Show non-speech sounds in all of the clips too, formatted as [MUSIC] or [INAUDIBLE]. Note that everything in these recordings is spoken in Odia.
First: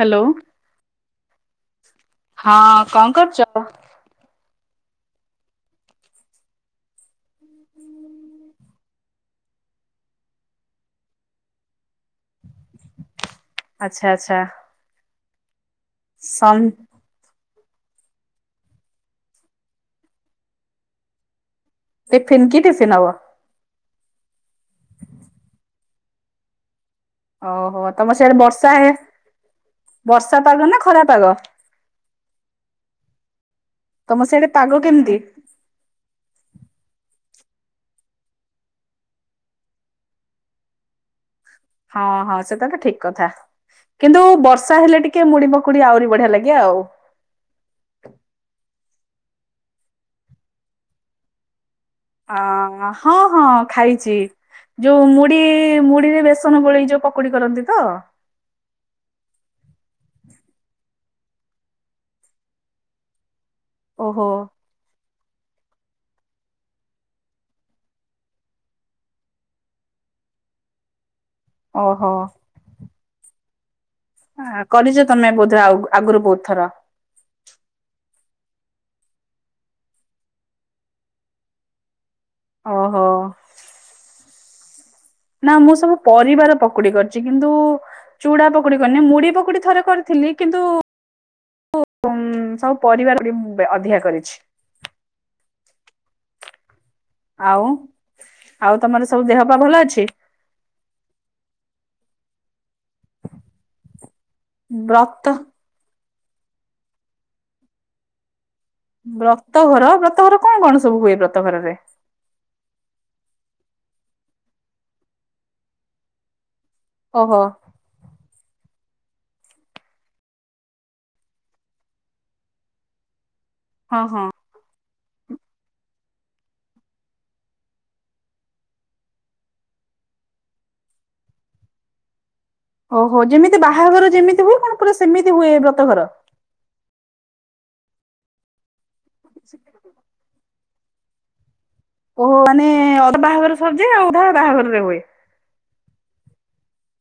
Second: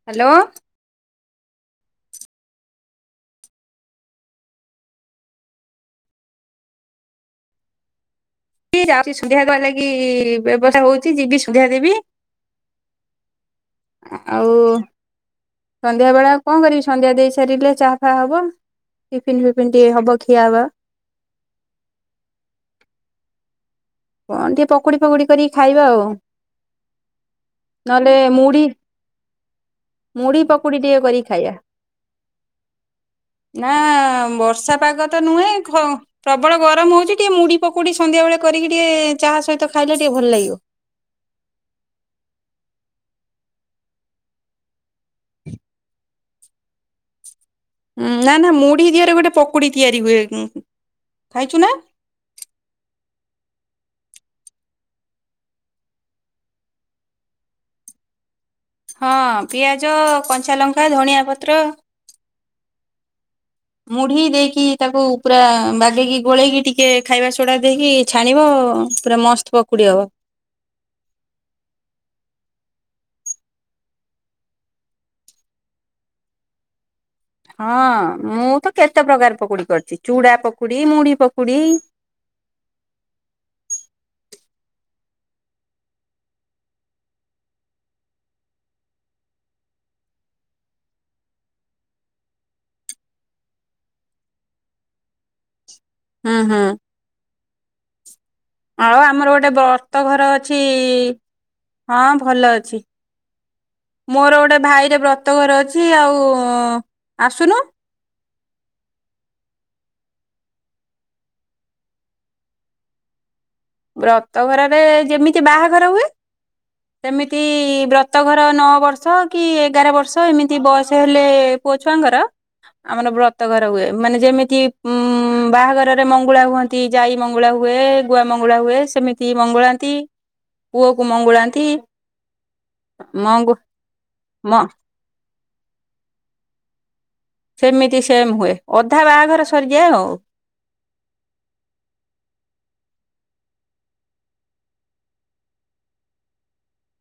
ହ୍ୟାଲୋ। ହଁ କଣ କରୁଛ? କିଏ ଯାଉ ସୁଧିଆ ଦେବା ଲାଗି ବ୍ୟବସ୍ଥା ହଉଛି ଯିବି ସୁଧିଆ ଦେବି ଆଚ୍ଛା ଆଚ୍ଛା। ସନ୍ଧ୍ୟାବେଳେ କଣ ସନ୍ କରିବି ସନ୍ଧ୍ୟା ଦେଇ ସରିଲେ ଚାହା ଫାହା ହବ ଟିଫିିନ ଫିଫିନ ଟିକେ ହବ ଖିଆ ହବ। [UNINTELLIGIBLE] କଣ ଟିକେ ପକୁଡ଼ି ଫକୁଡ଼ି କରିକି ଟିକେ ଖାଇବା ଆଉ। ଓହୋ ନହେଲେ ତମର ସେଇଠି ମୁଢି ବର୍ଷା ହେ ମୁଢି ବର୍ଷାପାଗ ପକୁଡି ନା ଟିକେ କରିକି ଖରାପାଗ। ଖାଇବା ନାଁ ବର୍ଷା ପାଗ ତ ନୁହେଁ ଖ ପ୍ରବଳ ଗରମ ହଉଚି ଟିକେ ମୁଢି ପକୋଡ଼ି ସନ୍ଧ୍ୟାବେଳେ କରିକି ଟିକେ ଚାହା ସହିତ ଖାଇଲେ ଟିକେ ଭଲ ଲାଗିବ। ହଁ ହଁ ସେଟା ତ ଠିକ କଥା। କିନ୍ତୁ ବର୍ଷା ହେଲେ ଟିକେ ମୁଡି ମକୁଡି ଆହୁରି ବଢିଆ ଲାଗେ ଆଉ, ହଁ ନା ନା ମୁଢି ଦିହରେ ଗୋଟେ ପକୋଡି ତିଆରି ହୁଏ ଖାଇଛୁ ନା? ଅ ହଁ ହଁ ଖାଇଛି। ଯୋଉ ମୁଢି ମୁଢିରେ ବେସନ ଗୋଳେଇକି ଯୋଉ ପକୁଡି କରନ୍ତି ତ। ହଁ ପିଆଜ କଞ୍ଚା ଲଙ୍କା ଧଣିଆ ପତ୍ର ମୁଢି ଓହୋ ଦେଇକି ତାକୁ ପୁରା ବାଗେଇକି ଗୋଳେଇକି ଟିକେ ଖାଇବା ସୋଡ଼ା ଦେଇକି ଛାଣିବ ପୁରା ମସ୍ତ ପକୁଡ଼ି ହବ। ଓହୋ। ହ କରିଛ ତମେ ବୋଧେ ଆଉଗ ଆଗୁରୁ ବହୁତ ଥର? ହଁ ମୁଁ ତ କେତେ ପ୍ରକାର ପକୁଡ଼ି କରିଛି ଚୁଡ଼ା ପକୁଡି ମୁଢ଼ି ପକୁଡି। ଓ ହୋ ନା ମୁଁ ସବୁ ପରିବାର ପକୁଡି କରିଛି କିନ୍ତୁ ଚୁଡା ପକୁଡି କରିନି ମୁଢ଼ି ପକୁଡି ଥରେ କରିଥିଲି କିନ୍ତୁ [UNINTELLIGIBLE] ସବୁ ପରିବାର [UNINTELLIGIBLE] ମୁଁ ଅଧିକା କରିଛି। ହୁଁ ହୁଁ ଆଉ ଆଉ ତମର ସବୁ ଆମର ଦେହ ଗୋଟେ ପା ଭଲ ବ୍ରତ ଅଛି ଘର ଅଛ ଛି ହଁ ଭଲ ଅଛି ମୋର ଗୋଟେ ଭାଇର ବ୍ରତ ବ୍ରତଘର ଅଛି ଆଉ ଆସୁନୁ। ବ୍ରତଘର ବ୍ରତଘର କଣ କଣ ସବୁ ହୁଏ ବ୍ରତଘରରେ? ବ୍ରତ ଘରରେ ଯେମିତି ବାହାଘର ହୁଏ ଓହୋ ସେମିତି ବ୍ରତ ବ୍ରତଘର ନଅ ବର୍ଷ କି ଏଗାର ବର୍ଷ ଏମିତି ବୟସ ହେଲେ ପୁଅ ଛୁଆଙ୍କର। ଆମର ବ୍ରତଘର ହୁଏ ହଁ ମାନେ ହଁ ଯେମିତି ଉଁ ବାହାଘରରେ ମଙ୍ଗୁଳା ହୁଅନ୍ତି। ଯାଇ ମଙ୍ଗଳା ହୁଏ ଗୁଆ ମଙ୍ଗଳା ମଙ୍ଗୁଳା ହୁଏ ସେମିତି ମଙ୍ଗୁଳାନ୍ତି ପୁଅକୁ ମଙ୍ଗୁଳାନ୍ତି। ଓହୋ ମଙ୍ଗୁ ଯେମିତି ବାହାଘର ଯେମିତି ହୁଏ ମ କଣ ପୁରା ସେମିତି ହୁଏ ବ୍ରତ ଘର? ସେମିତି ସେମ୍ ହୁଏ। ଅଧା ବାହାଘର ସରିଯାଏ ଆଉ। ଓ ମାନେ ଅଧା ବାହାଘର ସରିଯାଏ ଆଉ ଅଧା ବାହାଘରରେ ହୁଏ।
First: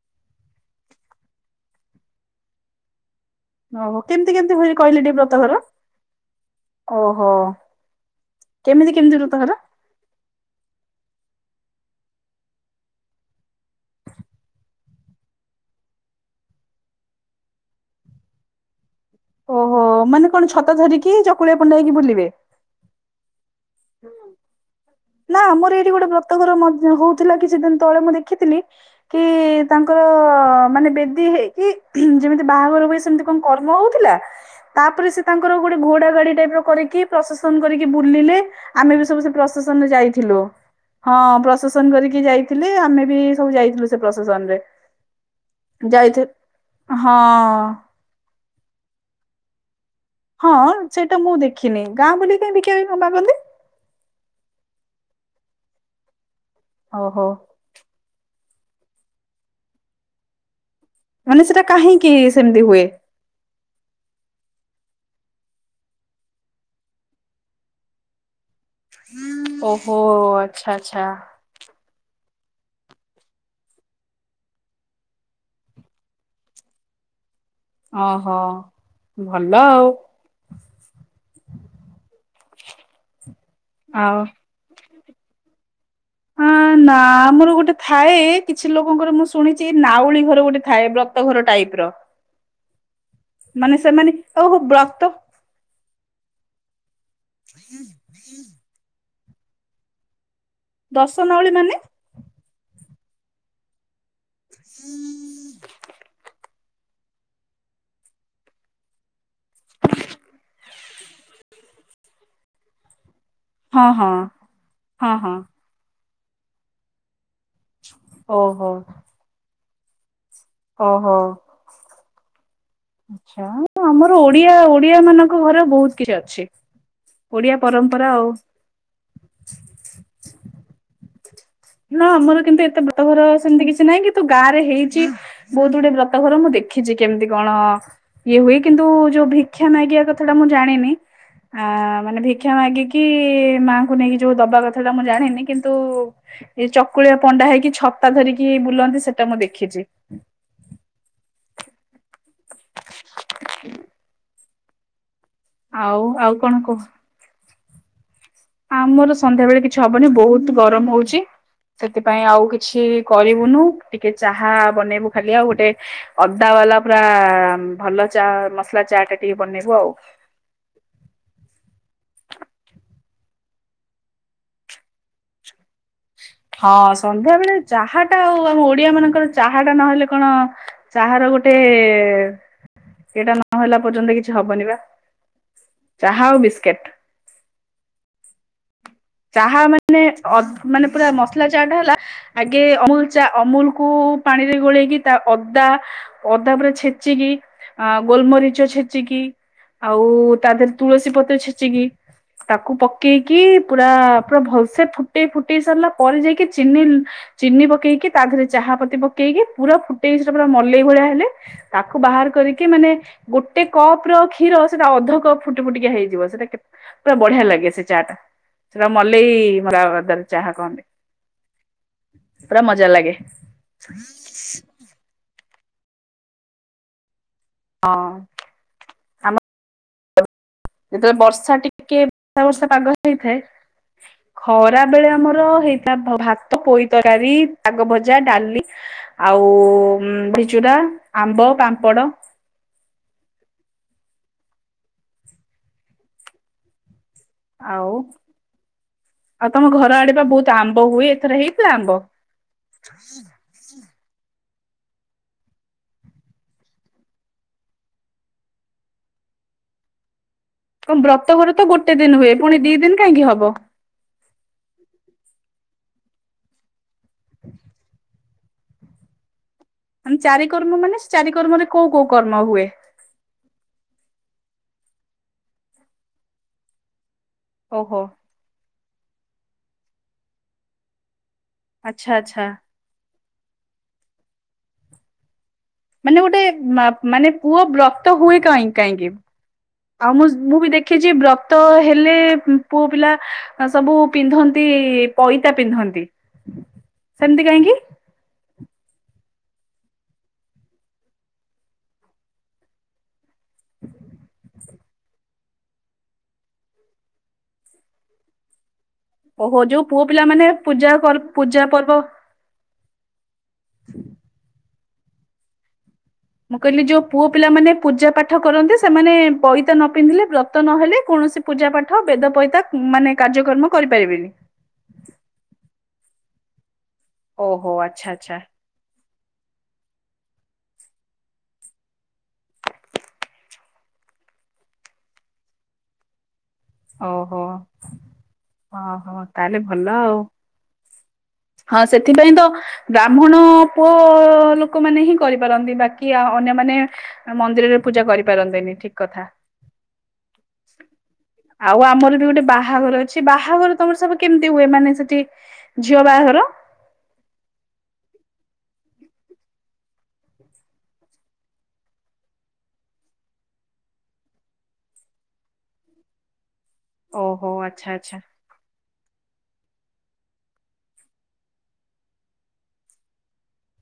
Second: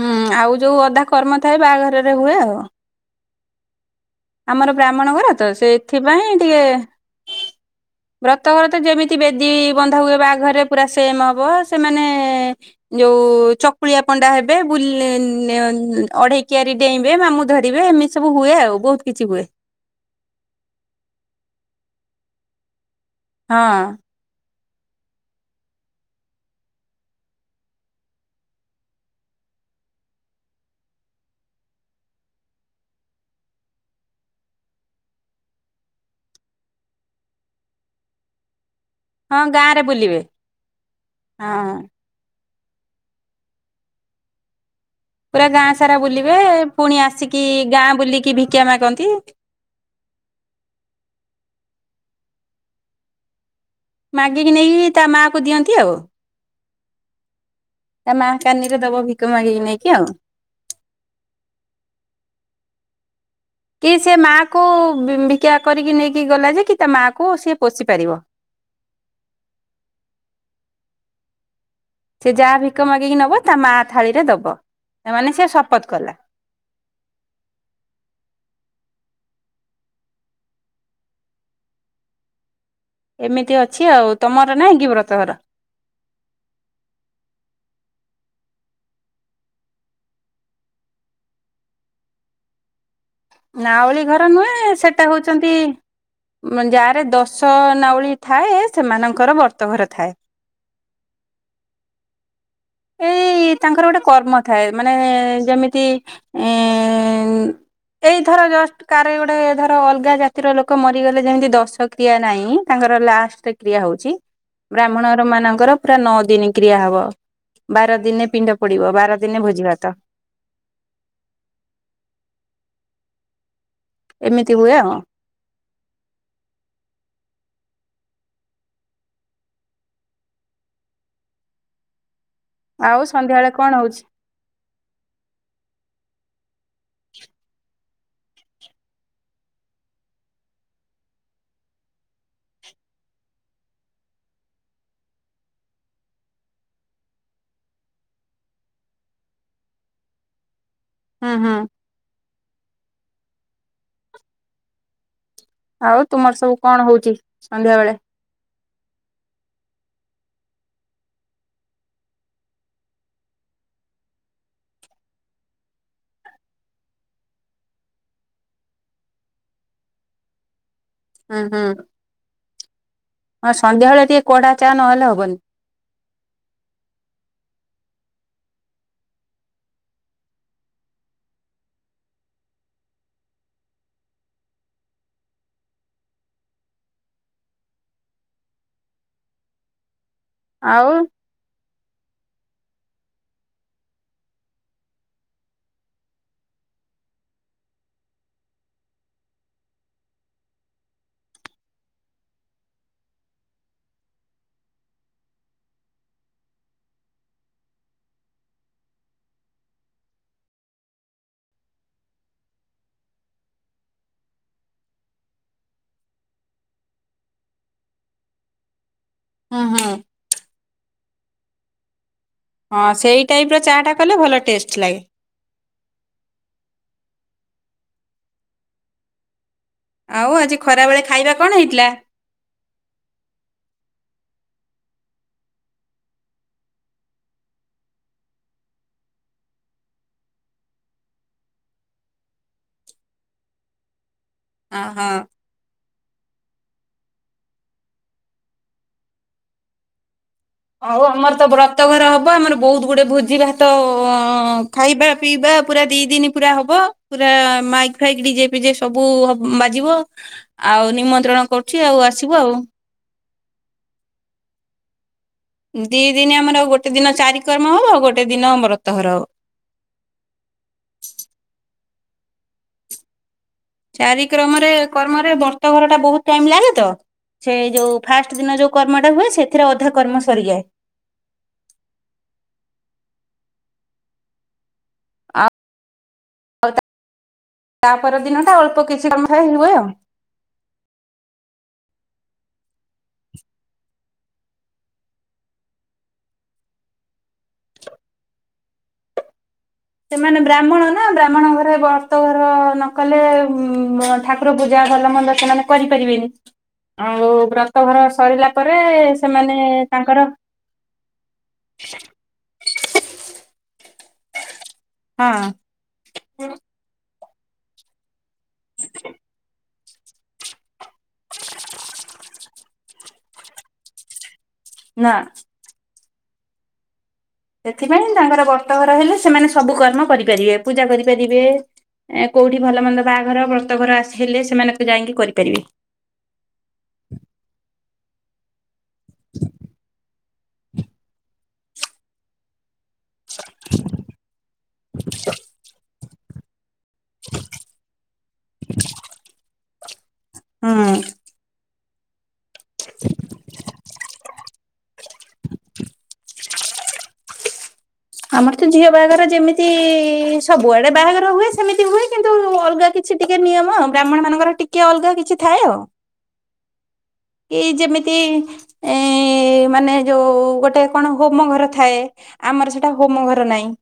ହୁଁ ଆଉ ଯୋଉ ଅଧା କର୍ମ ଥାଏ ବାହାଘରରେ ହୁଏ ଆଉ। ହ ହୋ କେମତି ଆମର ବ୍ରାହ୍ମଣ ଘର ତ ସେଥିପାଇଁ ଟିକେ ଓହୋ। ବ୍ରତଘର ତ କେମିତି ଯେମିତି କେମିତି ବେଦୀ ବ୍ରତଘର ବନ୍ଧା ହୁଏ ବାହାଘରେ ପୁରା ସେମ ହବ ସେମାନେ ଯୋଉ ଚକୁଳିଆ ପଣ୍ଡା ହେବେ ବୁଲେ ନେ ଅଁ ଅଢେଇକିଆରି ଡେଇଁବେ ମାମୁଁ ଧରିବେ ଏମି ସବୁ ହୁଏ ଆଉ ବହୁତ କିଛି ହୁଏ। ଓ ହୋ ମାନେ କଣ ଛତା ଧରିକି ଚକୁଳିଆ ପଣ୍ଡା ହେଇକି ବୁଲିବେ? ହଁ [INAUDIBLE] ନା ଆମର ଏଇଠି ଗୋଟେ ବ୍ରତଘର ମଝି ହଉଥିଲା କିଛି ଦିନ ତଳେ ମୁଁ ଦେଖିଥିଲି କି ତାଙ୍କର ମାନେ ବେଦୀ ହେଇକି ଯେମିତି ବାହାଘର ହୁଏ ସେମିତି କଣ କର୍ମ ହଉଥିଲା। ତାପରେ ସେ ତାଙ୍କର ଗୋଟେ ଘୋଡା ଗାଡି ଟାଇପ ର କରିକି ପ୍ରଶେସନ କରିକି ବୁଲିଲେ ଆମେ ବି ସବୁ ହଁ ସେ ଗାଁ ପ୍ରସେସନରେ ଯାଇଥିଲୁ ହଁ ପ୍ରଶେସନ କରିକି ଯାଇଥିଲେ ଆମେ ବି ସବୁ ଯାଇଥିଲୁ ସେ ପ୍ରଶେସନ ରେ ପୁରା ଗାଁ ସାରା ବୁଲିବେ ପୁଣି ହଁ ଆସିକି ଗାଁ ବୁଲିକି ଭିକ୍ୟା ମାଗନ୍ତି। ହଁ ସେଇଟା ମୁଁ ଦେଖିନି ଗାଁ ବୁଲିକି କାହିଁ ଭିକ୍ୟା ମାଗନ୍ତି? ମାଗିକି ନେଇକି ତା ମାଆକୁ ଦିଅନ୍ତି ଆଉ। ଓ ହୋ ତା ମା କାନିରେ ଦବ ଭିକ ମାଗିକି ନେଇକି ଆଉ ମାନେ ସେଇଟା କାହିଁକି ସେମିତି ହୁଏ? କି ସେ ମାଆକୁ ଭି ଭିକା କରିକି ନେଇକି ଗଲା ଯେ କି ତା ମାଆକୁ ସେ ପୋଷିପାରିବ। ଓ ହୋ ଆଚ୍ଛା ଆଚ୍ଛା ସେ ଯାହା ଭିକ ମାଗିକି ନବ ତା ମା ଥାଳିରେ ଦବ ତା ମାନେ ସେ ଶପଥ କଲା। ଅ ହୋ ଭଲ ଆଉ ଏମିତି ଅଛି ଆଉ ତମର ନାଇଁ କି ବ୍ରତ ଘର ଉଁ ନା ଆମର ଗୋଟେ ଥାଏ କିଛି ଲୋକଙ୍କର ମୁଁ ଶୁଣିଛି ନାଉଳି ଘର ଗୋଟେ ଥାଏ ବ୍ରତ ଘର ଟାଇପ ର। ମାନେ ନାଉଳି ସେମାନେ ଘର ଓହୋ ନୁହେଁ ବ୍ରତ ସେଟା ହୋଉଛି ଛନ୍ତି ଯାରେ ଦଶ ନାଉଳି ଥାଏ। ସେମାନଙ୍କର ବ୍ରତଘର ଥାଏ। ଦଶ ନାଉଳି ମାନେ? ଏଇ ତାଙ୍କର ଗୋଟେ କର୍ମ ଥାଏ ମାନେ ଯେମିତି ଏଇଧର ଜଷ୍ଟ କାର ଗୋଟେ ଧର ଅଲଗା ଜାତିର ଲୋକ ମରିଗଲେ ଯେମିତି ଦଶ କ୍ରିୟା ନାଇଁ। ତାଙ୍କର ଲାଷ୍ଟ କ୍ରିୟା ହଁ ହଁ ହଉଛି ହଁ ବ୍ରାହ୍ମଣ ଘର ହଁ ମାନଙ୍କର ପୁରା ନଅ ଦିନ କ୍ରିୟା ହବ। ବାର ଦିନେ ପିଣ୍ଡ ଓହୋ ପଡିବ ବାର ଦିନେ ଭୋଜି ଭାତ ଓ ହୋ ଆଛା ଆମର ଓଡିଆ ଏମିତି ହୁଏ ଆଉ ଓଡିଆ ମାନଙ୍କ ଙ୍କ ଘର ବହୁତ କିଛି ଅଛି ଓଡିଆ ପରମ୍ପରା ଆଉ ନା ଆମର କିନ୍ତୁ ଏତେ ଆଉ ବ୍ରତଘର ଘର ସନ୍ଧ୍ୟାବେଳେ ସେମିତି କଣ କିଛି ନାହିଁ ହଉଛି କି ତ ଗାଁ ରେ ହେଇଛି ବହୁତ ଗୁଡେ ବ୍ରତଘର ମୁଁ ଦେଖିଛି। କେମିତି କଣ? ଇଏ ହୁଏ କିନ୍ତୁ ଯୋଉ ଭିକ୍ଷା ମାଗିଆ କଥା ଟା ମୁଁ ଜାଣିନି। ଆ ମାନେ ଭିକ୍ଷା ମାଗିକି ମାଙ୍କୁ ନେଇକି ଯୋଉ ଦବା କଥାଟା ମୁଁ ଜାଣିନି। କିନ୍ତୁ ଏଇ ଚକୁଳିଆ ପଣ୍ଡା ହେଇକି ଛତା ଧରିକି ବୁଲନ୍ତି ସେଟା ମୁଁ ଦେଖିଛି। ହୁଁ ହୁ [INAUDIBLE] ଆଉ ତୁମର ସବୁ କଣ ହଉଛି ସନ୍ଧ୍ୟାବେଳେ? ଆମର ସନ୍ଧ୍ୟା ବେଳେ କିଛି ହବନି ବହୁତ ଗରମ ହଉଛି ସେଥିପାଇଁ ଆଉ କିଛି କରିବୁନୁ ଟିକେ ଚାହା ବନେଇବୁ ଖାଲି ଆଉ ଗୋଟେ ଅଦା ବାଲା ପୁରା ଭଲ ଚା ମସଲା ଚା ଟା ଟିକେ ବନେଇବୁ ଆଉ ହଁ ହଁ ହଁ ସନ୍ଧ୍ୟାବେଳେ ଟିକେ କଡା ଚା ନହେଲେ ହବନି। ହଁ ସନ୍ଧ୍ୟା ବେଳେ ଚାହା ଟା ଆଉ ଆମ ଓଡିଆ ମାନଙ୍କର ଚାହା ଟା ନହେଲେ କଣ ଚାହାର ଗୋଟେ ଏଟା ନହେଲା ପର୍ଯ୍ୟନ୍ତ କିଛି ହବନି ବା। ଚାହା ଆଉ ବିସ୍କେଟ୍। ଚାହା ମାନେ ଅଦ୍ - ଆଉ ମାନେ ପୁରା ମସ୍ ଶୁଖିଲା ଚା ଟା ହେଲା ଆଗେ ଅମୁଲ ଚା ଅମୁଲକୁୁ ପାଣିରେ ଗୋଳେଇକି ତା ଅଦା ଅଦା ପୁରା ଛେଚିକି ଅ-ଗୋଲମରିଚ ଛେଚିକି। ଆଉ ତା ଦେହରେ ତୁଳସୀ ପତ୍ର ଛେଚିକି ତାକୁ ପକେଇକି ପୁରା ପୁରା ଭଲସେ ଫୁଟେଇ ଫୁଟେଇ ସାରିଲା ପରେ ଯାଇକି ଚିନି ଲୁ ଚିନି ପକେଇକି ତା ଦେହରେ ଚାହା ପତି ପକେଇକି, ପୁରା ଫୁଟେଇକି ସେଟା ପୁରା ମଲେଇ ଭଳିଆ ହେଲେ ତାକୁ ବାହାର କରିକି ମାନେ ଗୋଟେ କପ ର କ୍ଷୀର ସେଇଟା ଅଧ କପ୍ ଫୁଟି ଫୁଟିକିଆ ହେଇଯିବ ସେଇଟା କେ ପୁରା ବଢ଼ିଆ ଲାଗେ ସେ ଚାହା ଟା ସେଟା ମଲେଇ ହୁଁ ମରା ହୁଁ ଅଦାର ଚାହା କହନ୍ତି। ପୁରା ହଁ ମଜା ଲାଗେ ସେଇ ଟାଇପ୍ର ଚାହା ଟା କଲେ ଭଲ ଟେଷ୍ଟ ଲାଗେ। ହଁ। ଆମ ଆଉ ଆଜି ଖରାବେଳେ ଖାଇବା କଣ ହେଇଥିଲା? ସାତ ବର୍ଷ ପାଗ ହେଇଥାଏ। ଖରାବେଳେ ଆମର ହେଇଥା ଭାତ, ପୋଇ ତରକାରୀ, ଶାଗ ଭଜା, ଡ଼ାଲି। ଆଉ ଭିଚୁରା, ଆମ୍ବ, ପାମ୍ପଡ଼। ଅ ହଁ। ଆଉ, ଆଉ ତମ ଘର ଆଡ଼େ ବା ବହୁତ ଆମ୍ବ ହଉ ହୁଏ ଆମର ଏଥର ତ ହେଇଥିଲା ବ୍ରତ ଆମ୍ବ ଘର ହବ ଆମର ବହୁତ ଗୁଡ଼େ ଭୋ ଯିଭାତ ଖାଇବା ପିଇବା ପୁରା ଦି ଦିନ ପୁରା ହବ ପୁରା ମାଇକ ଖାଇକି ଡି ଜେ, ଫି ଜେ ସବୁ ହ ବାଜିବ। ଆଉ କଣ ନିମନ୍ତ୍ରଣ ବ୍ରତଘର ତ କରୁଛି ଆଉ ଗୋଟେ ଦିନ ହୁଏ ଆସିବୁ ଆଉ। ପୁଣି ଦି ଦିନ କାହିଁକି ହବ? ଦି ଦିନ ଆମର ଆଉ ଗୋଟେ ଦିନ ଚାରିିକର୍ମ ହବ ଗୋଟେ ଦିନ ବ୍ରତ ଘର ହବ। ମାନେ ଚାରି କର୍ମ ମାନେ ଚାରି କର୍ମରେ କୋଉ କୋଉ କର୍ମ ହୁଏ? ଚାରି କ୍ରମରେ କର୍ମରେ ବର୍ତ ଘର ଟା ବହୁତ ଟାଇମ ଲାଗେ ତ ସେ ଯୋଉ ଓହୋ ଫାଷ୍ଟ ପା ଦିନ ଯଉ କରମଟା ହୁଏ ସେଥିରେ ଅଧା କର୍ମ ସରିଯାଏ। ଆଚ୍ଛା, ଆଚ୍ଛା। ଆଉ ମାନେ ଗୋଟେ ମାନେ ପୁଅ ତା ବ୍ରତ ପର ଦିନ ହୁଏ ଟା କାହିଁକି ଅଳ୍ପ କିଛି କାହିଁକି କର୍ମ ହୁଏ ଆଉ ମୁ ମୁଁ ବି ଦେଖ ଦେଖିଛି ବ୍ରତ ହେଲେ ପୁଅ ପିଲା ସବୁ ପିନ୍ଧନ୍ତି ପଇତା ପିନ୍ଧନ୍ତି। ସେମିତି କାହିଁକି? ସେମାନେ ବ୍ରାହ୍ମଣ ନା ବ୍ରାହ୍ମଣ ଘରେ ବ୍ରତ ଘର ନ କଲେ ଉ ନୁ ଠାକୁର ପୂଜା ଯାହା ଭଲ ମନ୍ଦ ସେମାନେ କରିପାରିବେନି ଆଉ ବ୍ରତଘର ସରିଲା ପରେ ସେମାନେ ଓହୋ ଯୋଉ ପୁଅ ତାଙ୍କର ପିଲା ମାନେ ପୂଜା ପର୍ ପୂଜା ପର୍ବ [INAUDIBLE] ହଁ। ମୁଁ କହିଲି ଯୋଉ ପୁଅ ପିଲାମାନେ ପୂଜା ପାଠ କରନ୍ତି ସେମାନେ ପଇତା ନ ପିନ୍ଧିଲେ ବ୍ରତ ତ ନହେଲେ କୌଣସି ପୂଜା ପାଠ ବେଦ ପଇତା ଉ ମାନେ କାର୍ଯ୍ୟକ୍ରମ କରିପାରିବେନି? ନା। ଓହୋ ଆଚ୍ଛା ସେଥିପାଇଁ ଆଚ୍ଛା ତାଙ୍କର ବ୍ରତଘର ହେଲେ ସେମାନେ ସବୁ କର୍ମ କରିପାରିବେ ପୂଜା କରିପାରିବେ ଏ କଉଠି ଭଲ ମନ୍ଦ ବାହାଘର ବ୍ରତଘର ଆସିଲେ ସେମାନ ତ ଯାଇକି କରିପାରିବେ। ଓହୋ, ଓହୋ ତାହେଲେ ଭଲ ଆଉ। ହଁ ସେଥିପାଇଁ ତ ବ୍ରାହ୍ମଣ ପୁଅ ଲୋକମାନେ ହିଁ କରିପାରନ୍ତି, ବାକି କି ଅନ୍ୟମାନେ ମନ୍ଦିରରେ ପୂଜା କରିପାରନ୍ତିନି ଠିକ କଥା। ହୁଁ। ଆଉ ଆମର ବି ଗୋଟେ ବାହାଘର ଅଛି, ବାହାଘର ତମର ସବୁ କେମିତି ହୁଏ ମାନେ ସେଠି ଝିଅ ବାହାଘର? ଆମର ତ ଝିଅ ବାହାଘର ଯେମିତି ସବୁଆଡ଼େ ବାହାଘର ହୁଏ ସେମିତି ହୁଏ, କିନ୍ତୁ ଅଲଗା କିଛି କିଛି ଟିକେ ନିୟମ ବ୍ରାହ୍ମଣ ମାନଙ୍କର ଟିକେ ଅଲଗା କିଛି ଥାଏ ଆଉ। ଓହୋ ଏଇ ଆଚ୍ଛା ଆଚ୍ଛା ଯେମିତି ଏ [INAUDIBLE] ମାନେ ଯୋଉ ଗୋଟେ କଣ ହୋମ ଘର ଥାଏ ଆମର ସେଟା ହୋମ ଘର ନାହିଁ।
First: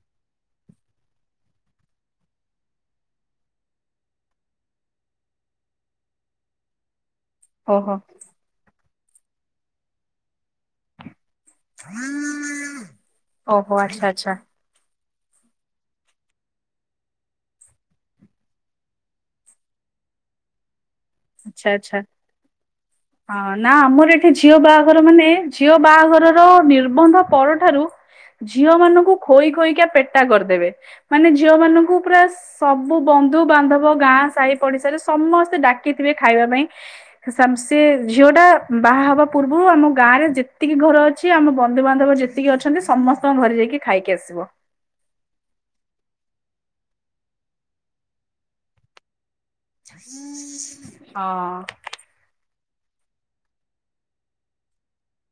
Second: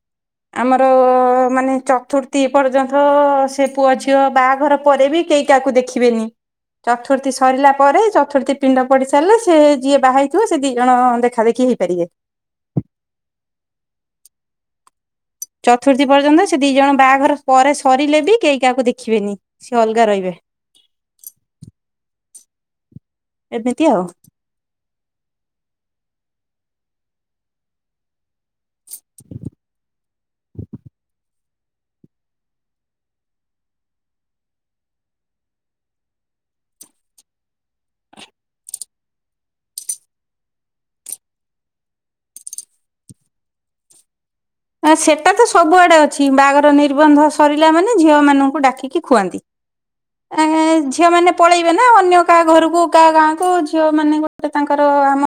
ଆମର ମାନେ ଚତୁର୍ଥୀ ପର୍ଯ୍ୟନ୍ତ ସେ ପୁଅ ଝିଅ ବାହାଘର ପରେ ବି କେହି କାହାକୁ ଦେଖିବେନି ଚତୁର୍ଥୀ ସ ସରିଲା ଓହୋ ପରେ ଚତୁର୍ଥୀ ପିଣ୍ଡ ପଡ଼ି ସାରିଲେ ସେ ଯିଏ ବାହାହଇଥିବ ସେ ଦିଇ ଜଣ ଦେଖା ଦେଖି ହେଇପାରିବେ। ଓହୋ ଆଚ୍ଛା ଆଚ୍ଛା। ଚତୁର୍ଥୀ ପର୍ଯ୍ୟନ୍ତ ସେ ଦି ଜଣ ବାହାଘର ପରେ ସରିଲେ ବି କେହି କାହାକୁ ଦେଖିବେନି ସେ ଅଲଗା ରହିବେ। ଆଚ୍ଛା ଆଛା ହ ନା ଏମିତି ଆଉ। ଆମର ଏଠି ଝିଅ ବାହାଘର ମାନେ ଝିଅ ବାହାଘରର ନିର୍ବନ୍ଧ ପରଠାରୁ ଝିଅ ମାନଙ୍କୁ ଖୋଇ ଖୋଇକି ପେଟା କରିଦେବେ ମାନେ ଝିଅ ମାନଙ୍କୁ ପୁରା ସବୁ ବନ୍ଧୁବାନ୍ଧବ ଗାଁ ସାହି ପଡ଼ିଶାରେ ସମସ୍ତେ ଡ଼ା କି ଥିବେ ଖାଇବା ପାଇଁ ସବସେ ସେ ଝିଅ ଟା ବାହା ହେବା ପୂର୍ବରୁ ଆମ ଗାଁ ରେ ଯେତିକି ଘର ଅ ଅଛି ଆମ ବନ୍ଧୁବାନ୍ଧବ ଯେତିକି ଅଛନ୍ତି ସମସ୍ତଙ୍କ ଘରେ ଯାଇକି ଖାଇକି ଆସିବ। ସେଟା ତ ସବୁଆଡେ ଅଛି ବାହାଘର ନିର୍ବନ୍ଧ ସରିଲା ମାନେ ଝିଅ ମାନଙ୍କୁ ଡାକିକି ଖୁଆନ୍ତି। ଝିଅ ମାନେ ପଳେଇବେ ହଁ ନା ଅନ୍ୟ କାହା ଘରକୁ କାହା ଗାଁ କୁ ଝିଅ ମାନେ ଗୋଟେ ତାଙ୍କର ଆମ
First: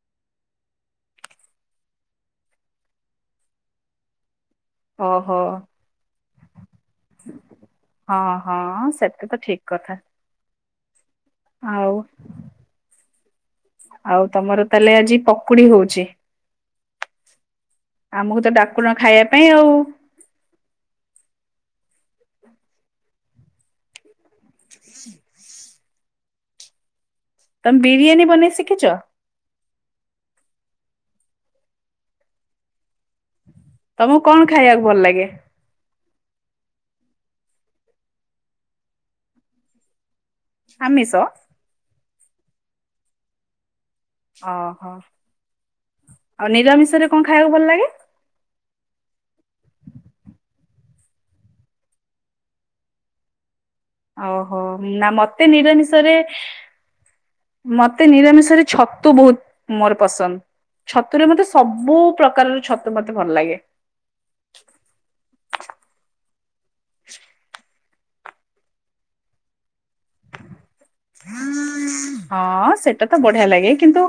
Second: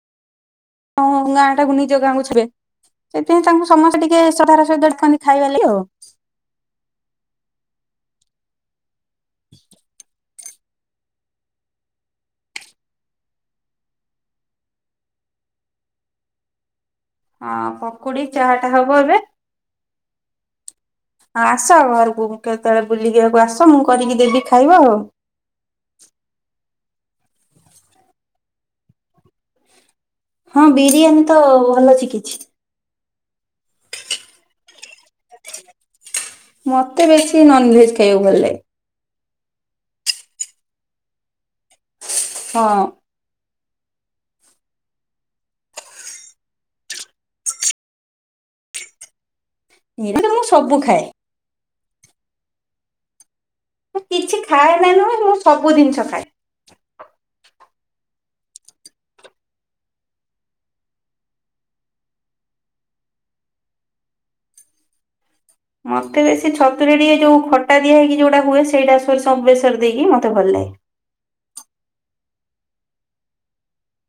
ହଁ ଗାଁ ଟାକୁ ନିଜ ଗାଁକୁ ଥିବେ ସେଥିପାଇଁ ତାଙ୍କୁ ସମସ୍ତେ ଟିକେ ଶ୍ରଧାର ସହିତ ଥାନ୍ତି ଓହୋ ଖାଇବା ଲାଗି ଆଉ ହଁ ହଁ ସେଟା ତ ଠିକ କଥା। ଆଉ ଆଉ ତମର ତାହେଲେ ଆଜି ପକୁଡି ହଉଛି। ହଁ ପକୁଡି ଚାହା ଟା ହବ ଏବେ। ପାଇ ଆଉ ହଁ ଆସ ଘରକୁ କେତେବେଳେ ବୁଲିବାକୁ ଆସ ମୁଁ କରିକି ଦେବି ଖାଇବ ଆଉ। ତମେ ବିରିୟାନୀ ବନେଇ ଶିଖିଛ? ହଁ ବିରିୟାନୀ ତ ଭଲ ସିକିଛି। ତମକୁ କଣ ଖାଇବାକୁ ଭଲ ଲାଗେ? ମତେ ବେଶୀ ନନଭେଜ ଖାଇବାକୁ ଭଲଲାଗେ। ଆମିଷ। ହଁ ଓହୋ ଆଉ ନିରାମିଷରେ କଣ ଖାଇବାକୁ ଭଲ ଲାଗେ? ନିରମି ମୁଁ ସବୁ ଖାଏ। ମୁଁ କିଛି ଓହୋ ଖାଏ ନା ନୁହେଁ ମୁଁ ମତେ ସବୁ ଜିନିଷ ନିରାମିଷରେ ଖାଏ। ମତେ ନିରାମିଷରେ ଛତୁ ବହୁତ ମୋର ପସନ୍ଦ। ଛତୁରେ ମତେ ସବୁ ପ୍ରକାରର ଛତୁ ମତେ ଭଲ ଲାଗେ। ମତେ ବେଶି ଛତୁରେ ଟିକେ ଯୋଉ ଖଟା ଦିଆ ହେଇକି ଯୋଉଟା ହୁଏ ସେଇଟା ସୋରିସ ବେଶର ଦେଇକି ମତେ ଭଲ ଲାଗେ। ହଁ ସେଇଟା ତ ବଢିଆ ଲାଗେ କିନ୍ତୁ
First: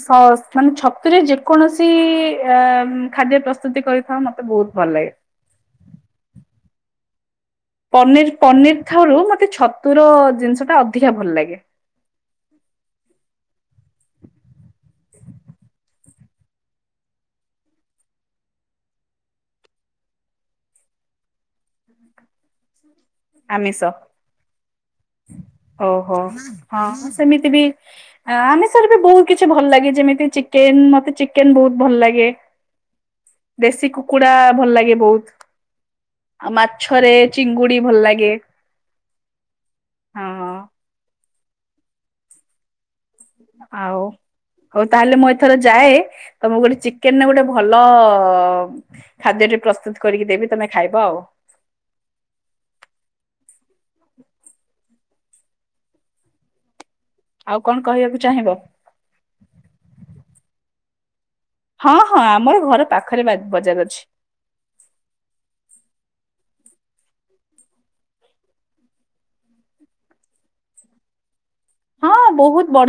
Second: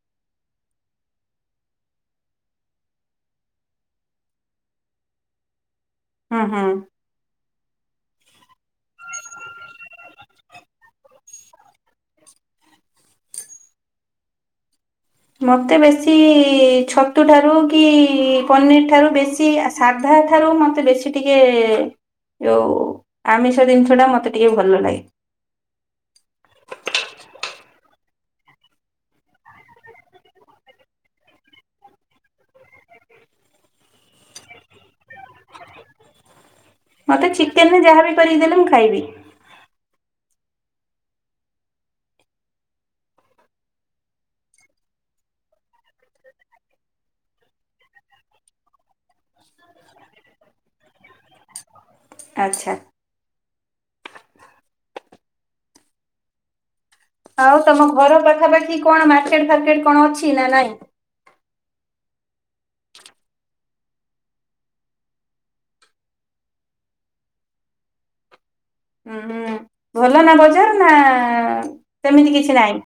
ସ ମାନେ ଛତୁରେ ଯେକୌଣସି ଅ ଖାଦ୍ୟ ପ୍ରସ୍ତୁତି କରି ଥାଅ ମତେ ବହୁତ ଭଲ ଲାଗେ। ହଁ ହଁ ପନିର ପନିର ଥରୁ ମତେ ଛତୁର ଜିନିଷ ଟା ଅଧିକା ଭଲ ଲାଗେ। ମତେ ବେଶୀ ଛତୁ ଠାରୁ କି ପନିର ଠାରୁ ବେଶୀ ଆସ ସାଧା ଠାରୁ ମୋତେ ବେଶୀ ଟିକେ ଯଉ ଆମିଷ ଜିନିଷଟା ମତେ ଟିକେ ଭଲ ଲାଗେ। ଓହୋ ହଁ ସେମିତି ବି ଆମିଷରେ ବି ବହୁତ କିଛି ଭଲ ଲାଗେ ଯେମିତି ଚିକେନ ମତେ ଚିକେନ ବହୁତ ଭଲ ଲାଗେ। ଦେଶୀ କୁକୁଡା ଭଲ ଲାଗେ ବହୁତ ଆଉ ମାଛରେ ମତେ ଚିଙ୍ଗୁଡି ଚିକେନରେ ଭଲ ଯାହାବି ଲାଗେ। କରିକି ଦେଲେ ମୁଁ ଖାଇବି ହଁ ହଁ ଆଉ। ହଉ ତାହେଲେ ମୁଁ ଏଥର ଯାଏ ତମକୁ ଗୋଟେ ଚିକେନ ଗୋଟେ ଭଲ ଅ ଖାଦ୍ୟଟି ପ୍ରସ୍ତୁତ କରିକି ଦେବି ତମେ ଖାଇବ ଆଉ। ଆଚ୍ଛା। ଆଉ କଣ ତମ କହିବାକୁ ଘର ଚାହିଁବ ପାଖାପାଖି କଣ ମାର୍କେଟ ଫାର୍କେଟ କଣ ଅଛି ନା ନାଇଁ? ହଁ ହଁ ଆମର ଘର ପାଖରେ ବା ବଜାର ଅଛି। ଉଁ ହୁଁ ଭଲ ନା ବଜାର ନା ହଁ ସେମିତି କିଛି ବହୁତ ନାହିଁ। ବଡ